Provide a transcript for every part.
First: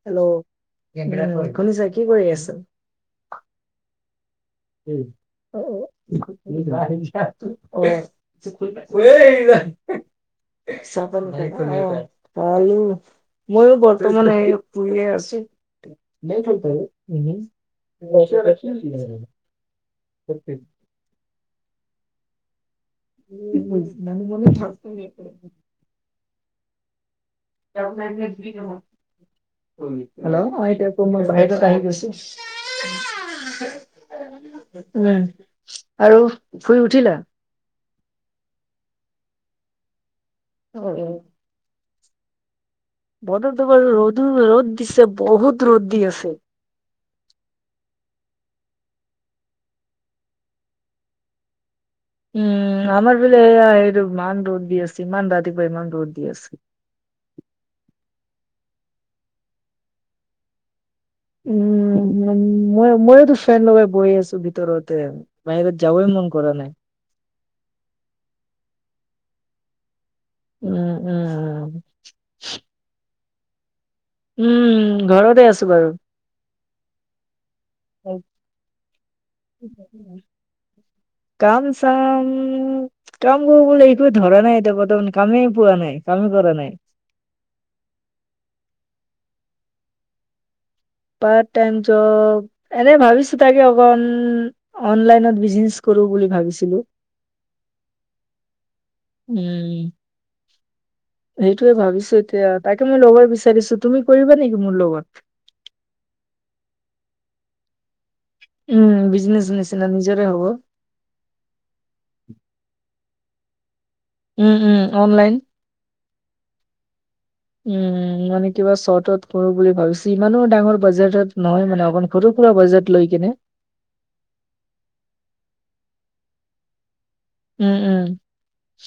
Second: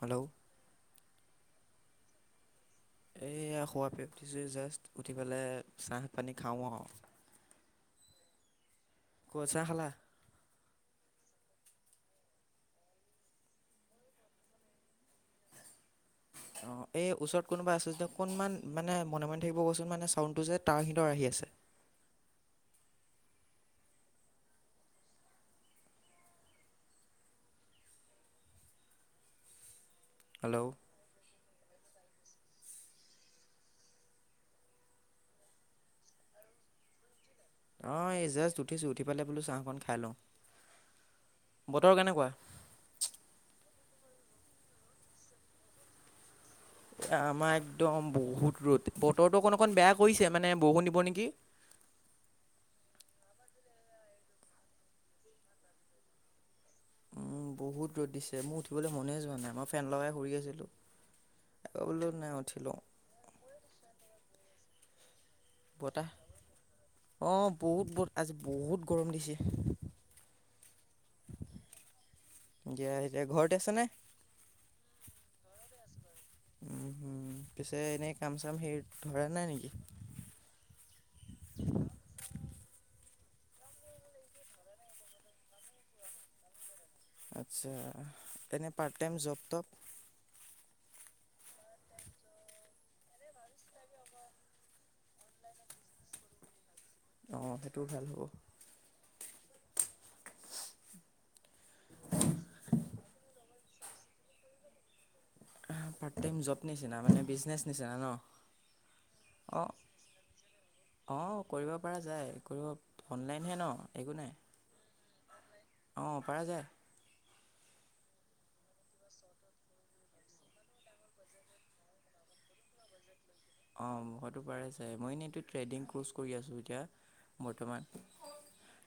Hello hello শুনিছা কি কৰি আছা? এইয়া শুৱাৰ পৰা উঠিছোহে জাষ্ট উঠি পেলাই চাহ পানী খাওঁ আৰু। ক চাহ খালা অহ। চাহ পানী [unintelligible] মইও বৰ্তমান এই শুইয়ে আছো। অ এই ওচৰত কোনোবা আছে যদি অকনমান মানে মনে মনে থাকিব ক'চোন মানে চাউণ্ডটো যে তাৰ সিহঁতৰ আহি আছে। উম মনে মনে থাক চোন [unintelligible] হেল্ল' হেল্ল' অঁ এতি য়া মই বাহিৰত আহি গৈছো। উম আৰু শুই উঠিলে? অ এই জাষ্ট উঠিছো উঠি পেলাই বোলো চাহ অকন খাই লওঁ। অ অ। বতৰ কেনেকুৱা? বতৰটো বাৰু ৰ'দো ৰ'দ দিছে বহুত ৰ'দ দি আছে। আমাৰ একদম বহুত ৰ'দ বতৰটো অকণ অকণ বেয়া কৰিছে মানে বৰষুণ দিব নেকি। উম আমাৰ ফালে এয়া এইটো ইমান ৰ'দ দি আছে ইমান ৰাতিপুৱা ইমান ৰ'দ দি আছে উম বহুত ৰ'দ দিছে মোৰ উঠিবলৈ মনে যোৱা নাই মই ফেন লগাই শুই আছিলো। উম উম মই মইওতো ফেন লগাই বহি আছো ভিতৰতে বাহিৰত যাবই বতাহ মন কৰা নাই। অঁ বহুত বহুত আজি বহুত গৰম দিছে। উম উম। দিয়া এতিয়া ঘৰতে আছা নে? উম ঘৰতে আছো বাৰু। উম হুম পিছে এনেই কাম চাম হেৰি ধৰা নাই নেকি? কাম চাম কাম কৰিবলৈ একো ধৰা নাই এতিয়া বৰ্তমান। কামেই পোৱা নাই কামে কৰা নাই। আচ্ছা। এনেই পাৰ্ট টাইম জব টপ? পাৰ্ট টাইম জব এনেই ভাবিছো তাকে অকণ অনলাইনত বিজনেচ কৰো বুলি ভাবিছিলো। অঁ সেইটো হেল্প হ'ব। উম, সেইটোয়ে ভাবিছো এতিয়া, তাকে মই ল'ব বিচাৰিছো। তুমি কৰিবা নেকি মোৰ লগত? পাৰ্ট টাইম জব নিচিনা মানে বিজনেছ নিচিনা ন? উম, বিজনেচ অঁ নিচিনা নিজৰে হ'ব। অঁ কৰিব পৰা যায় কৰিব, অনলাইনহে ন? একো নাই উম, উম অনলাইন। অঁ পৰা যায় উম, মানে কিবা চৰ্টত কৰো বুলি ভাবিছো। ইমানো ডাঙৰ বাজেটত নহয় মানে, অকমাণ সৰু-সুৰা বাজেট লৈ কেনে অ', মুখতো পাৰে চাগে, মই এনেইটো ট্ৰেডিং কৰ্চ কৰি আছোঁ এতিয়া। উম, উম।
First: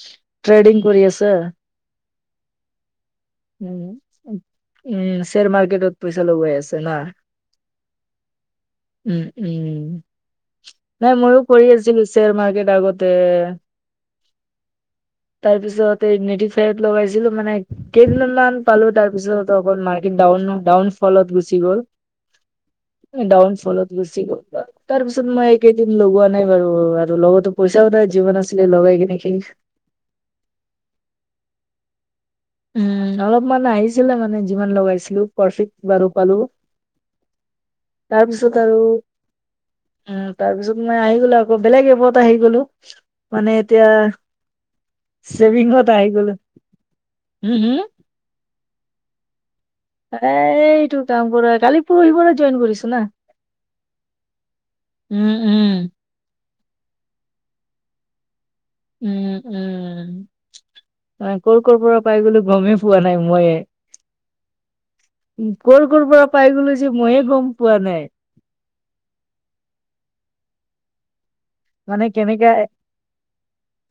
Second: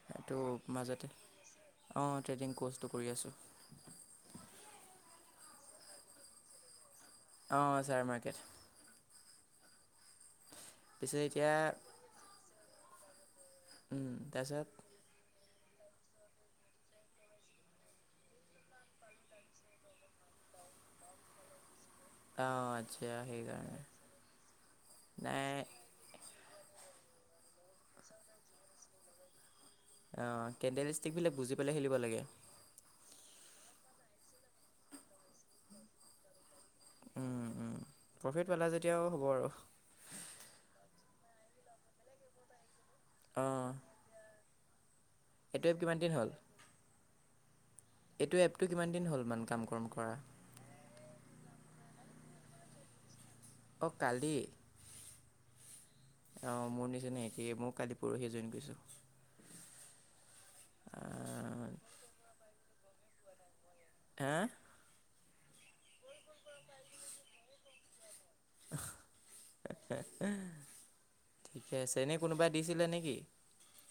সেইটো ট্ৰেডিং কৰি মাজতে, আছে অ' ট্ৰেডিং ক'ৰ্চটো কৰি আছোঁ। উম উম, শ্বেয়াৰ মাৰ্কেটত পইচা লগাই আছা না? অ', শ্বেয়াৰ মাৰ্কেট। উম, উম, নাই পিছে ময়ো এতিয়া কৰি আছিলো শ্বেয়াৰ মাৰ্কেট আগত তে উম, তাৰপিছত তাৰ পিছত এই নেটিফাইত লগাইছিলো মানে, কেইদিন মান পালো, তাৰপিছত অকন মাৰ্কেট ডাউন ডাউন ফলত গুচি গ'ল। অঁ আচ্ছা ডাউন সেইকাৰণে ফলত গুচি গ'ল, তাৰ পিছত মই নাই এইকেদিন লগোৱা নাই বাৰু, আৰু লগতো পইচাও নাই যিমান আছিলে লগাই কিনে শেষ। অ', কেণ্ডেল ষ্টিক বিলাক বুজি পেলাই খেলিব লাগে। উম, অলপমান আহিছিলে মানে যিমান লগাইছিলো প্ৰফিট বাৰু পালো। উম, উম। প্ৰফিট পালা আৰু যেতিয়াও হ'ব আৰু। উম, তাৰ পিছত মই আহি গ'লো আকৌ বেলেগ এপত আহি গ'লো, মানে অ', এতিয়া এইটো এপ চেভিংত কিমান দিন আহি হ'ল? গ'লো, উম, হুম। এইটো এপটো কিমান দিন হ'ল মান কাম কম এইটো কাম কৰা, কালি পৰহি মানে জইন কৰিছো না। অ', কালি? উম, উম। অ', মোৰ নিচিনা একেই, মই কালি পৰহি জইন কৰিছোঁ। উম, উম। ক'ৰ আঁ, ক'ৰ পৰা পাই গ'লো গ'মেই পোৱা নাই মইয়ে। হা'? উম, ক'ৰ ক'ৰ পৰা পাই গ'লো যে, মইয়ে গ'ম পোৱা নাই। [inaudible] ঠিকে আছে। মানে এনে কেনেকে কোনোবাই দিছিলে নেকি?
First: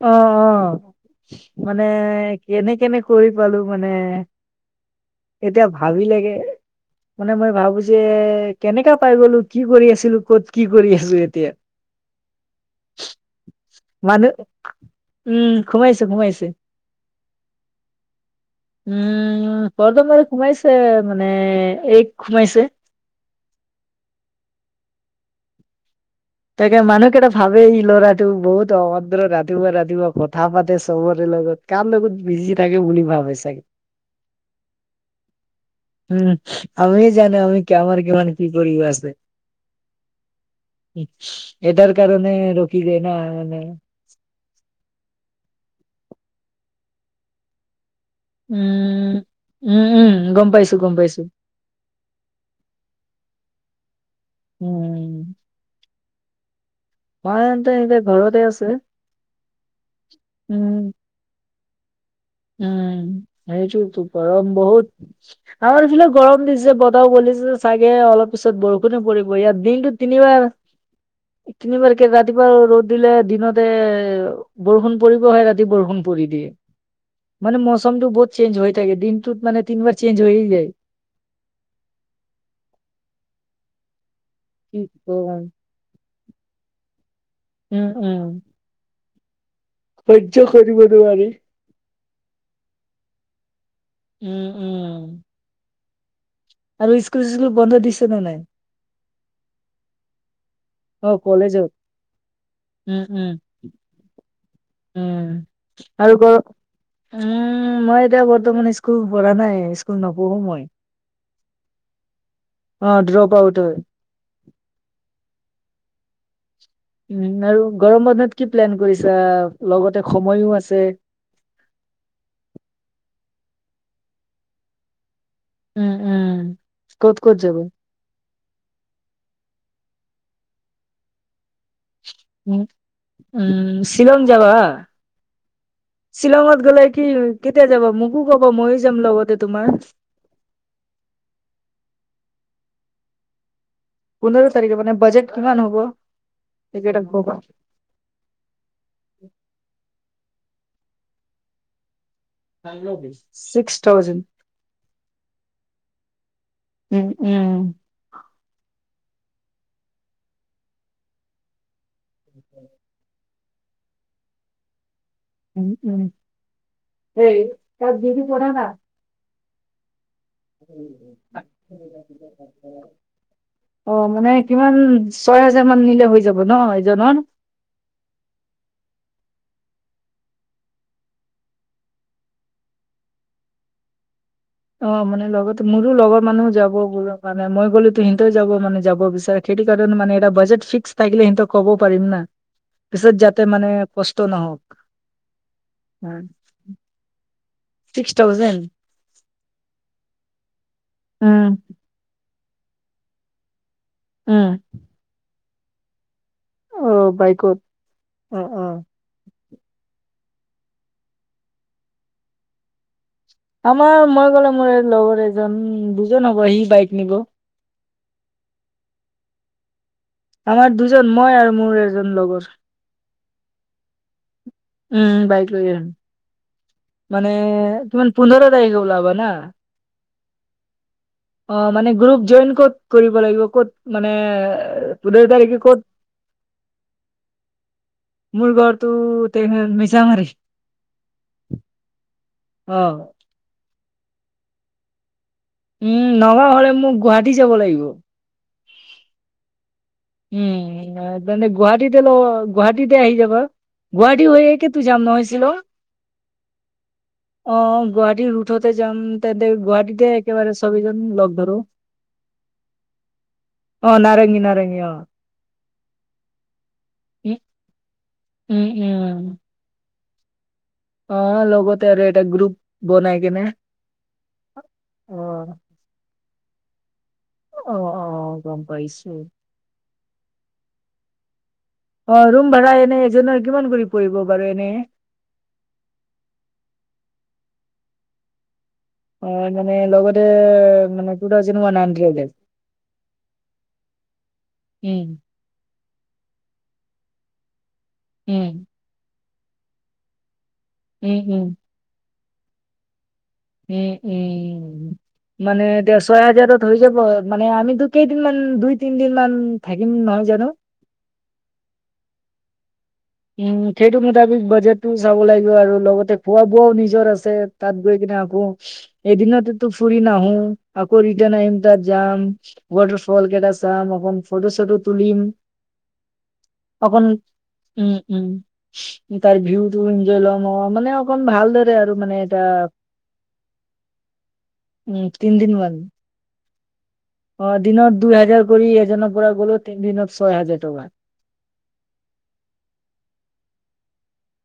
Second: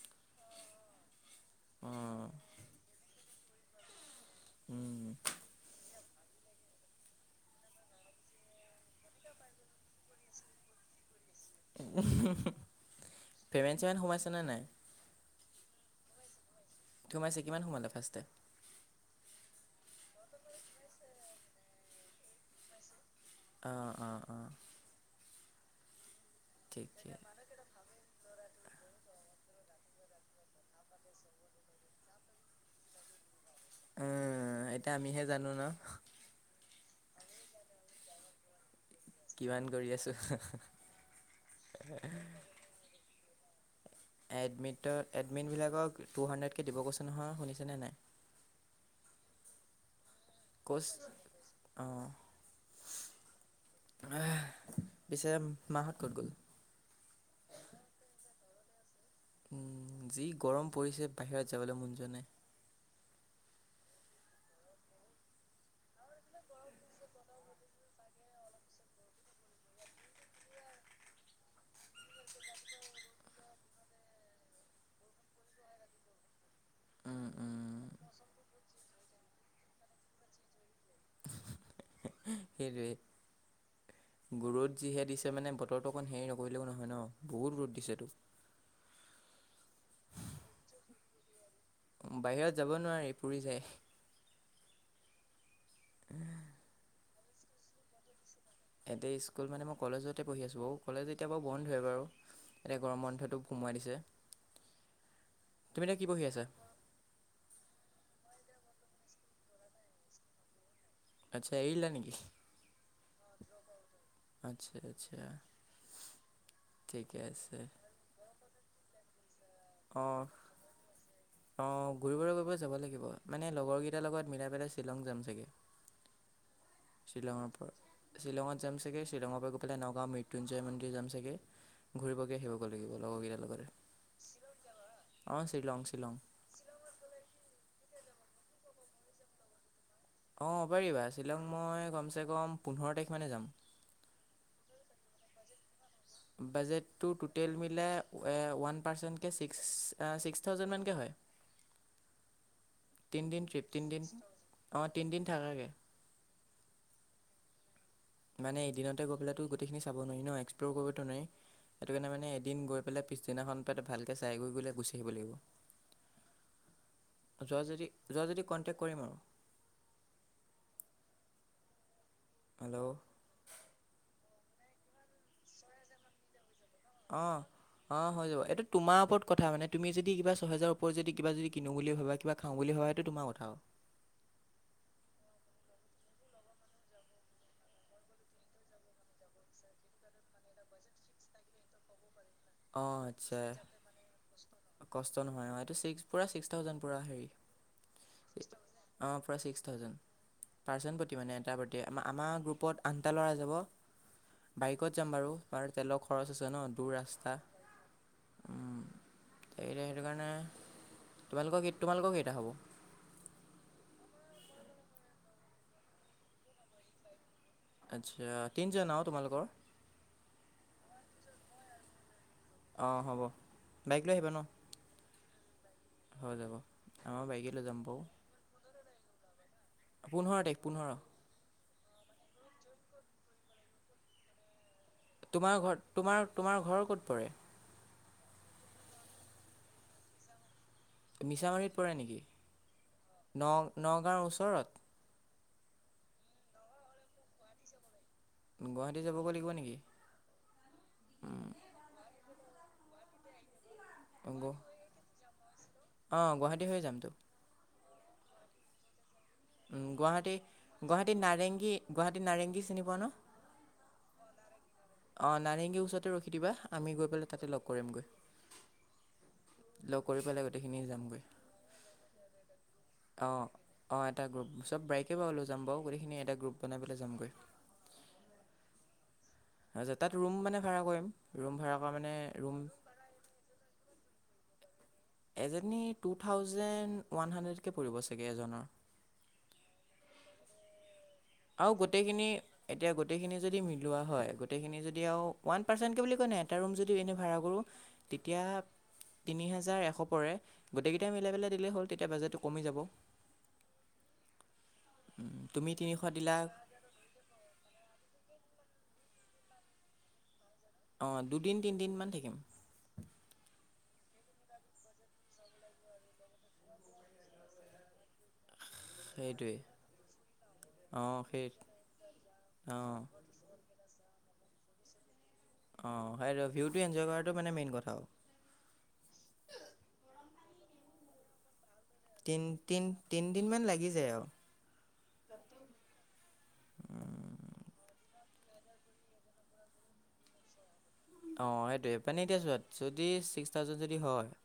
অ' অ'। মানে অ', কেনে কেনে কৰি পালো মানে। উম। এতিয়া ভাবি লাগে মানে মই ভাবো যে, কেনেকা পাই গ'লো কি কৰি আছিলো ক'ত কি কৰি আছো এতিয়া। [inaudible] পে'মেণ্ট চেমেণ্ট মানুহ, সোমাইছেনে নাই? উম ঘুমাইছো ঘুমাইছো। সোমাইছে কিমান সোমালে ফাৰ্ষ্টে? উম প্ৰথমে সোমাইছে মানে এক সোমাইছে। অ-অ-অ। তাকে ঠিকে। মানুহকেইটা ভাল এই ল'ৰাটো বহুত অভদ্ৰ ৰাতিপুৱা ৰাতিপুৱা কথা পাতে চবৰে লগত। কাৰ লগত বিজি থাকে বুলি ভাবে চাগে। উম এতিয়া আমিহে জানো ন'? উম আমিহে জানো আমি আমাৰ কামৰ কিমান কি কৰিব আছে। কিমান কৰি আছো। এটাৰ কাৰণে ৰখি যায় না মানে। এডমিটত এডমিনবিলাকক টু হাণ্ড্ৰেডকৈ দিব কৈছে নহয়, শুনিছেনে নাই? উম, উম-উম গ'ম পাইছো কচ গম পাইছো। অ' পিছে উম, মাহত ক'ত গ'ল? মাহতে এতিয়া ঘৰতে আছে। উম যি গৰম উম। পৰিছে বাহিৰত যাবলৈ মন যোৱা নাই। উম সেইটোতো গৰম বহুত। আমাৰ এইফালে গৰম দিছে বতাহও বলিছে। চাগে অলপ পিছত বৰষুণে পৰিব ইয়াত দিনটোত তিনিবাৰ তিনিবাৰকে ৰাতিপুৱা ৰ'দ দিলে দিনতে বৰষুণ পৰিব এই ৰাতি বৰষুণ পৰি দিয়ে। উম মানে উম মৌচমটো বহুত চেঞ্জ হৈ থাকে, দিনটোত মানে তিনিবাৰ চেঞ্জ হৈয়ে যায়। সেইটোৱে, ৰ'দ কি যিহে দিছে কম মানে বতৰটো অকণ হেৰি নকৰিলেও নহয় ন। বহুত ৰ'ধ উম, দিছেটো। উম। সহ্য কৰিব নোৱাৰি। উম বাহিৰত যাব নোৱাৰি পুৰি যায়। উম উম। [inaudible] আৰু স্কুল-চিচকুল বন্ধ দিছে নে নাই? ইয়াতে স্কুল মানে মই কলেজতে পঢ়ি আছোঁ ঔ। কলেজ অ' এতিয়া বাৰু কলেজত বন্ধ হয় বাৰু, এতিয়া উম, গৰম উম, বন্ধটো কমাই দিছে। উম তুমি এতিয়া কি আৰু পঢ়ি গৰ আছা উম মই এতিয়া বৰ্তমান স্কুল পঢ়া নাই, স্কুল নপঢ়ো মই। আচ্ছা এৰিলা নেকি? অ ড্ৰপ আউট হয়। আচ্ছা আচ্ছা। ঠিকে উম আছে আৰু গৰম বন্ধত কি প্লেন কৰিছা লগতে সময়ো আছে। অ ঘূৰিবলৈ ক'ৰবাত যাব লাগিব মানে লগৰকেইটাৰ লগত মিলাই পেলাই শ্বিলং যাম চাগে। উম উম। ক'ত ক'ত শ্বিলঙৰ যাবা? পৰা, শ্বিলঙত যাম চাগে শ্বিলঙৰ পৰা গৈ পেলাই নগাঁওৰ মৃত্যুঞ্জয় মন্দিৰ যাম চাগে। ঘূৰিবগে সেই উম, হ'ব লাগিব লগৰকেইটাৰ উম, লগতে, শ্বিলং যাবা? অ শ্বিলং, শ্বিলং। শ্বিলং ত গ'লে কি কেতিয়া যাবা? মোকো ক'বা ময়ো যাম লগতে তোমাৰ। অ পাৰিবা। শ্বিলং মই কমচে কম পোন্ধৰ তাৰিখ মানে যাম। পোন্ধৰ তাৰিখে মানে বাজেট কিমান হ'ব? সেইকেইটা বাজেটটো ক'বা। টুটেল মিলাই এ ওৱান পাৰ্চনকে ছিক্স অ ছিক্স থাউজেন মানকে হয়। তিনিদিন ট্ৰিপ ছিক্স তিনিদিন থউজেন। অঁ তিনিদিন থাকাকৈ উম উম। মানে এদিনতে গৈ পেলাইতো গোটেইখিনি চাব নোৱাৰি ন, এক্সপ্ল'ৰ কৰিবটো নোৱাৰি। সেইটো কাৰণে মানে এদিন গৈ পেলাই পিছদিনাখন তাতে ভালকৈ চাই কৰি পেলাই গুচি আহিব লাগিব। উম' উম, সেই যোৱা যদি তাত যোৱা যদি কণ্টেক্ট [unintelligible] কৰিম আৰু। [unintelligible] হেল্ল'। অ', মানে কিমান, ছয় হাজাৰ মান নিলে হৈ যাব ন? এজনৰ? অহ'। অ', হৈ যাব, এইটো তোমাৰ ওপৰত কথা মানে তুমি যদি কিবা ছয় হেজাৰ ওপৰত যদি কিবা যদি কিনো বুলি ভাবা কিবা খাওঁ বুলি ভাবা সেইটো তোমাৰ কথা আৰু। অ', মানে লগত মোৰো লগৰ মানুহ যাব বুলো মানে মই গ'লেটো সিহঁতে যাব মানে যাব বিচাৰে। সেইটো কাৰণে মানে এটা বাজেট ফিক্স থাকিলে সিহঁতক ক'ব পাৰিম না। অঁ পিছত আচ্ছা যাতে মানে কষ্ট নহওঁক। কষ্ট নহয় অ'। এইটো ছিক্স, পূৰা ছিক্স থাউজেণ্ড পূৰা হেৰি। Six thousand? অঁ, পুৰা ছিক্স থাউজেণ্ড। পাৰ্চেন প্ৰতি মানে উম এটাৰ প্ৰতি, আম আমাৰ গ্ৰুপত আন এটা ল'ৰাই যাব, উম বাইকত যাম বাৰু আৰু তেলৰ খৰচ আছে ন'। দূৰ অ ৰাস্তা, বাইকত অ অ উম। সেইটো সেইটো কাৰণে তোমালোকৰ কি, তোমালোকৰ কেইটা হ'ব? আমাৰ মই গ'লে, মোৰ লগৰ এজন, দুজন হ'ব সি বাইক নিব। আচ্ছা, তিনিজন আও তোমালোকৰ। আমাৰ দুজন, মই আৰু মোৰ এজন লগৰ। অঁ হ'ব, বাইক লৈ আহিবা ন'? উম বাইক লৈ যাম। হৈ যাব আমাৰ মানে বাইকে লৈ যাম বাৰু কিমান পোন্ধৰ তাৰিখে ওলাবা না? পোন্ধৰ তাৰিখ, পোন্ধৰ। অ', মানে গ্ৰুপ জইন ক'ত কৰিব লাগিব, ক'ত মানে পোন্ধৰ তাৰিখে তোমাৰ ক'ত ঘৰ, তোমাৰ তোমাৰ ঘৰ ক'ত পৰে? মোৰ ঘৰতো [unintelligible] মিছামাৰী। মিছামাৰীত পৰে নেকি? অ ন-নগাঁৱৰ ওচৰত? উম, নগাওঁ হ'লে মই গুৱাহাটী যাব লাগিব। গুৱাহাটী যাবগৈ লাগিব নেকি? উম মানে গুৱাহাটীতে লগ, গুৱাহাটীতে আহি যাবা। গুৱাহাটী গ- হৈয়েতো জাম নহয় শ্বিলং। অঁ গুৱাহাটী হৈ যামতো অ', গুৱাহাটী ৰোডতে যাম। তেন্তে, উম, গুৱাহাটীতে গুৱাহাটী একেবাৰে চবেজন গুৱাহাটী লগ ধৰো। নাৰেংগী গুৱাহাটী নাৰেংগী চিনি পোৱা ন অ' নাৰেঙ্গী নাৰেঙ্গী অ'। অ', নাৰেংগীৰ ওচৰতে ৰখি দিবা, আমি গৈ পেলাই উম তাতে লগ কৰিমগৈ। উম, উম। লগ কৰি পেলাই গোটেইখিনি যামগৈ অ', লগতে আৰু এটা গ্ৰুপ বনাই কেনে অঁ অঁ এটা গ্ৰুপ চব অ বাইকে লৈ যাম বাৰু, গোটেইখিনি এটা গ্ৰুপ বনাই যামগৈ। অ অ', গম পাইছো। তাৰপিছত তাত ৰোম মানে ভাড়া কৰিম। ৰোম ভড়া কৰা মা অ', ৰোম ভা়ড়া এনেই এজনৰ কিমান কৰি পৰিব বাৰু এনেই? এজনী টু থাউজেণ্ড ওৱান হাণ্ড্ৰেডকে পৰিব চাগে এজনৰ। অ', মানে লগতে মানে - আও গোটেইখিনি, এতিয়া গোটেইখিনি যদি মিলোৱা হয়, গোটেইখিনি উম, যদি আও - ওৱান পাৰ্চেন্টকে বুলি কয় নাই এটা ৰুম যদি এনেই ভাড়া কৰোঁ, তেতিয়া উম, - তিনি হেজাৰ এশ পৰে, গোটেইকেইটাই উম, মিলাই উম, পেলাই দি দিলেই হ'ল, তেতিয়া বাজেটটো কমি যাব। উম উম, মানে তুমি এতিয়া তিনিশ ছয় দিলা হাজাৰত - হৈ যাব। মানে আমিতো কেইদিন মান, দুই তিন দিন মান থাকিম নহয় জানো? অঁ, দুদিন, তিনদিনমান থাকিম। উম, সেইটো মতাবিক বাজেটটো চাব লাগিব আৰু লগতে খোৱা বোৱাও নিজৰ আছে, তাত গৈ কিনে - উম, সেইটোৱেই এদিনতেতো ফুৰি নাহো, আকৌ অঁ ৰিটাৰ্ণ সেই আহিম তাত যাম। অঁ ৱাটাৰফল কেইটা চাম, অকন ফটো চটো তুলিম। অ', সেইটোৱে ভিউটো অকন এনজয় কৰাটো মানে মেইন উম, কথা আও। উম, তাৰ ভিউটো এনজয় লম অ, মানে অকণ ভাল ধৰে আৰু। মানে এটা তিন, তিন, তিনদিনমান লাগি যায় আও। উম, তিনদিন লাগে। অ', দিনত দুই হাজাৰ কৰি, এজনৰ পৰা গ'লো তিনি দিনত ছয় হাজাৰ টকা। অঁ সেইটোৱে মানে এতিয়া চোৱা যদি ছিক্স থাউজেণ্ড যদি হয় -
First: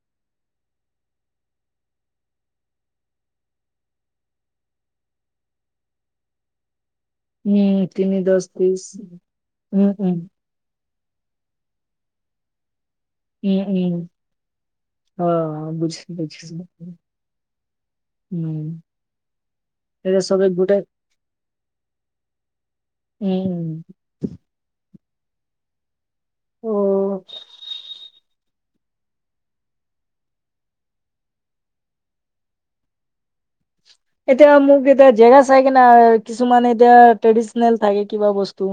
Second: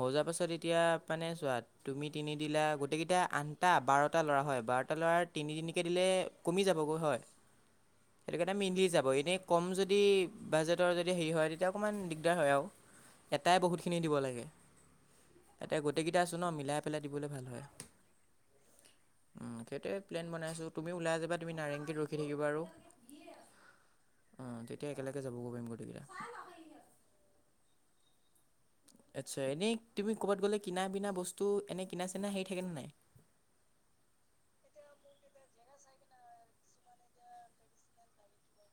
হৈ যোৱা পাছত এতিয়া মানে চোৱা। তুমি তিনি দিলা গোটেইকেইটা আঠটা বাৰটা ল'ৰা হয বাৰটা ল'ৰাৰ তিনিতিনিকে দিলে - কমি যাবগৈ হয়। উম তিনি দহ সেইকাৰণে ত্ৰিশ মিলি যাব এনেই কম উম যদি উম - বাজেটৰ যদি হেৰি হয় তেতিয়া অকণমান দিগদাৰ হয় আৰু, উম এটাই উম বহুতখিনি দিব লাগে। অ এইয়াটে গোটেই বুজিছো কেইটা আছো ন বুজিছো মিলাই পেলাই দিবলৈ ভাল হয়। উম উম' সেইটোৱে এতিয়া প্লেন চবে বনাইছোঁ গোটাই তুমি ওলাই যাবা নাৰেংগীত ৰখি থাকিবা আৰু। উম উম অ, ' তেতিয়া একেলগে যাব গৈ পাৰিম গোটেইকেইটা। অ। আচ্ছা, এনেই তুমি ক'ৰবাত গ'লে কিনা বিনা বস্তু এনেই কিনা চিনা হেৰি থাকেনে নাই? এতিয়া মোক এতিয়া জেগা চাই কি না কিছুমান এতিয়া ট্ৰেডিচনেল থাকে কিবা বস্তু।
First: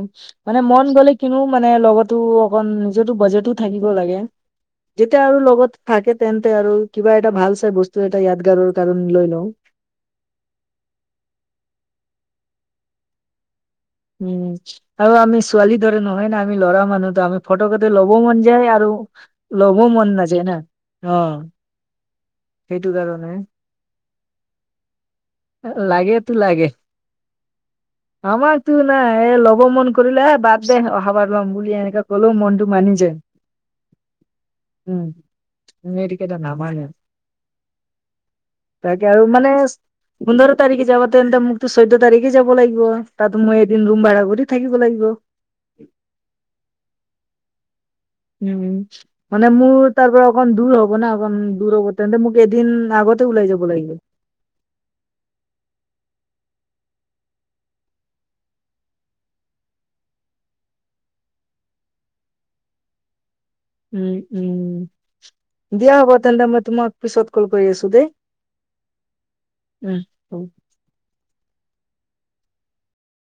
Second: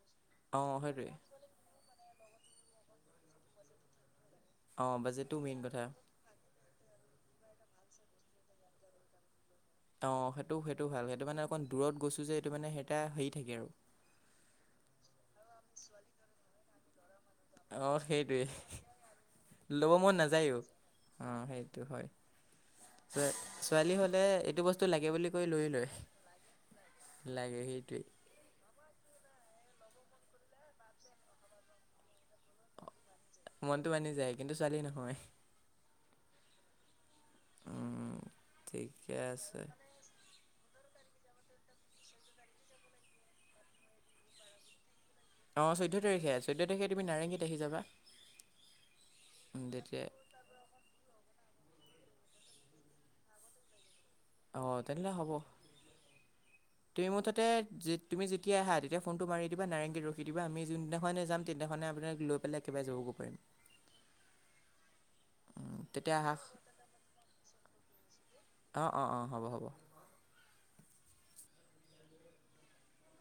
মানে অঁ মন সেইটোৱে গলে কিনো মানে লগতো অকন নিজটো বাজেটো থাকিব লাগে। অঁ যেতিয়া বাজেটটো আৰু মেইন লগত কথা থাকে - তেন্তে আৰু কিবা এটা ভাল চাই বস্তু এটা য়াদগাৰৰ কাৰণে লৈ লওঁ। অঁ সেইটো সেইটো ভাল সেইটো মানে অকণ দূৰত গৈছো যে এইটো মানে সেইটা হেৰি থাকে আৰু। উম, ' আৰু আমি ছোৱালী দৰে নহয় না আমি ল'ৰা মানুহ ত আমি - ফটোকেটা অঁ ল'বো মন সেইটোৱে যায় আৰু ল'বও ল'ব মন নাযায়া নাযায়ো ন, অ। অঁ সেইটো হয়, সেইটো ছোৱা কাৰণে ছোৱালী হলে এইটো বস্তু টো লাগে বুলি কয় লৈ লয়। লাগেতো লাগে লাগে সেইটোৱেই। আমাকতো নাই এ ল'ব মন কৰিলে এ বাদ দে অহাবাৰ ল'ম বুলি এনেকে কলেও মনটো মানি যায়। মনটো মানি যায় কিন্তু ছোৱালী উম, নহয় ইহঁতি কেইটা নামানে। উম তাকে ঠিকে আৰু মানে আছে - পোন্ধৰ তাৰিখে যাবা তেন্তে মোকতো চৈধ্য তাৰিখে যাব লাগিব। তাত মই এদিন ৰুম ভাড়া কৰি থাকিব লাগিব। অ', চৈধ্য তাৰিখে, চৈধ্য তাৰিখে তুমি নাৰেংগীত আহি যাবা। উম উম, মানে উম, মোৰ তেতিয়া তাৰ পৰা - অকণ দূৰ হ'ব না অকণ? দূৰ হ'ব। তেন্তে, মোক এদিন আগতে ওলাই যাব লাগিলে। অ'! তেনেহ'লে হ'ব। [inaudible] তুমি মুঠতে যে, তুমি যেতিয়া আহা, তেতিয়া ফোনটো মাৰি দিবা, নাৰেংগীত ৰখি দিবা, আমি যোনদিনাখনে যাম, [unintelligible] দিনাখনে আপোনাৰ লৈ পেলাই একবাৰে যাবগৈ পাৰিম। উম, উম! উম, দিয়া হ'ব তেতিয়া আহা তেন্তে, মই তোমাক পিছত ক'ল কৰি আছোঁ দেই। অ' অ' অ'! হ'ব, হ'ব। [unintelligible]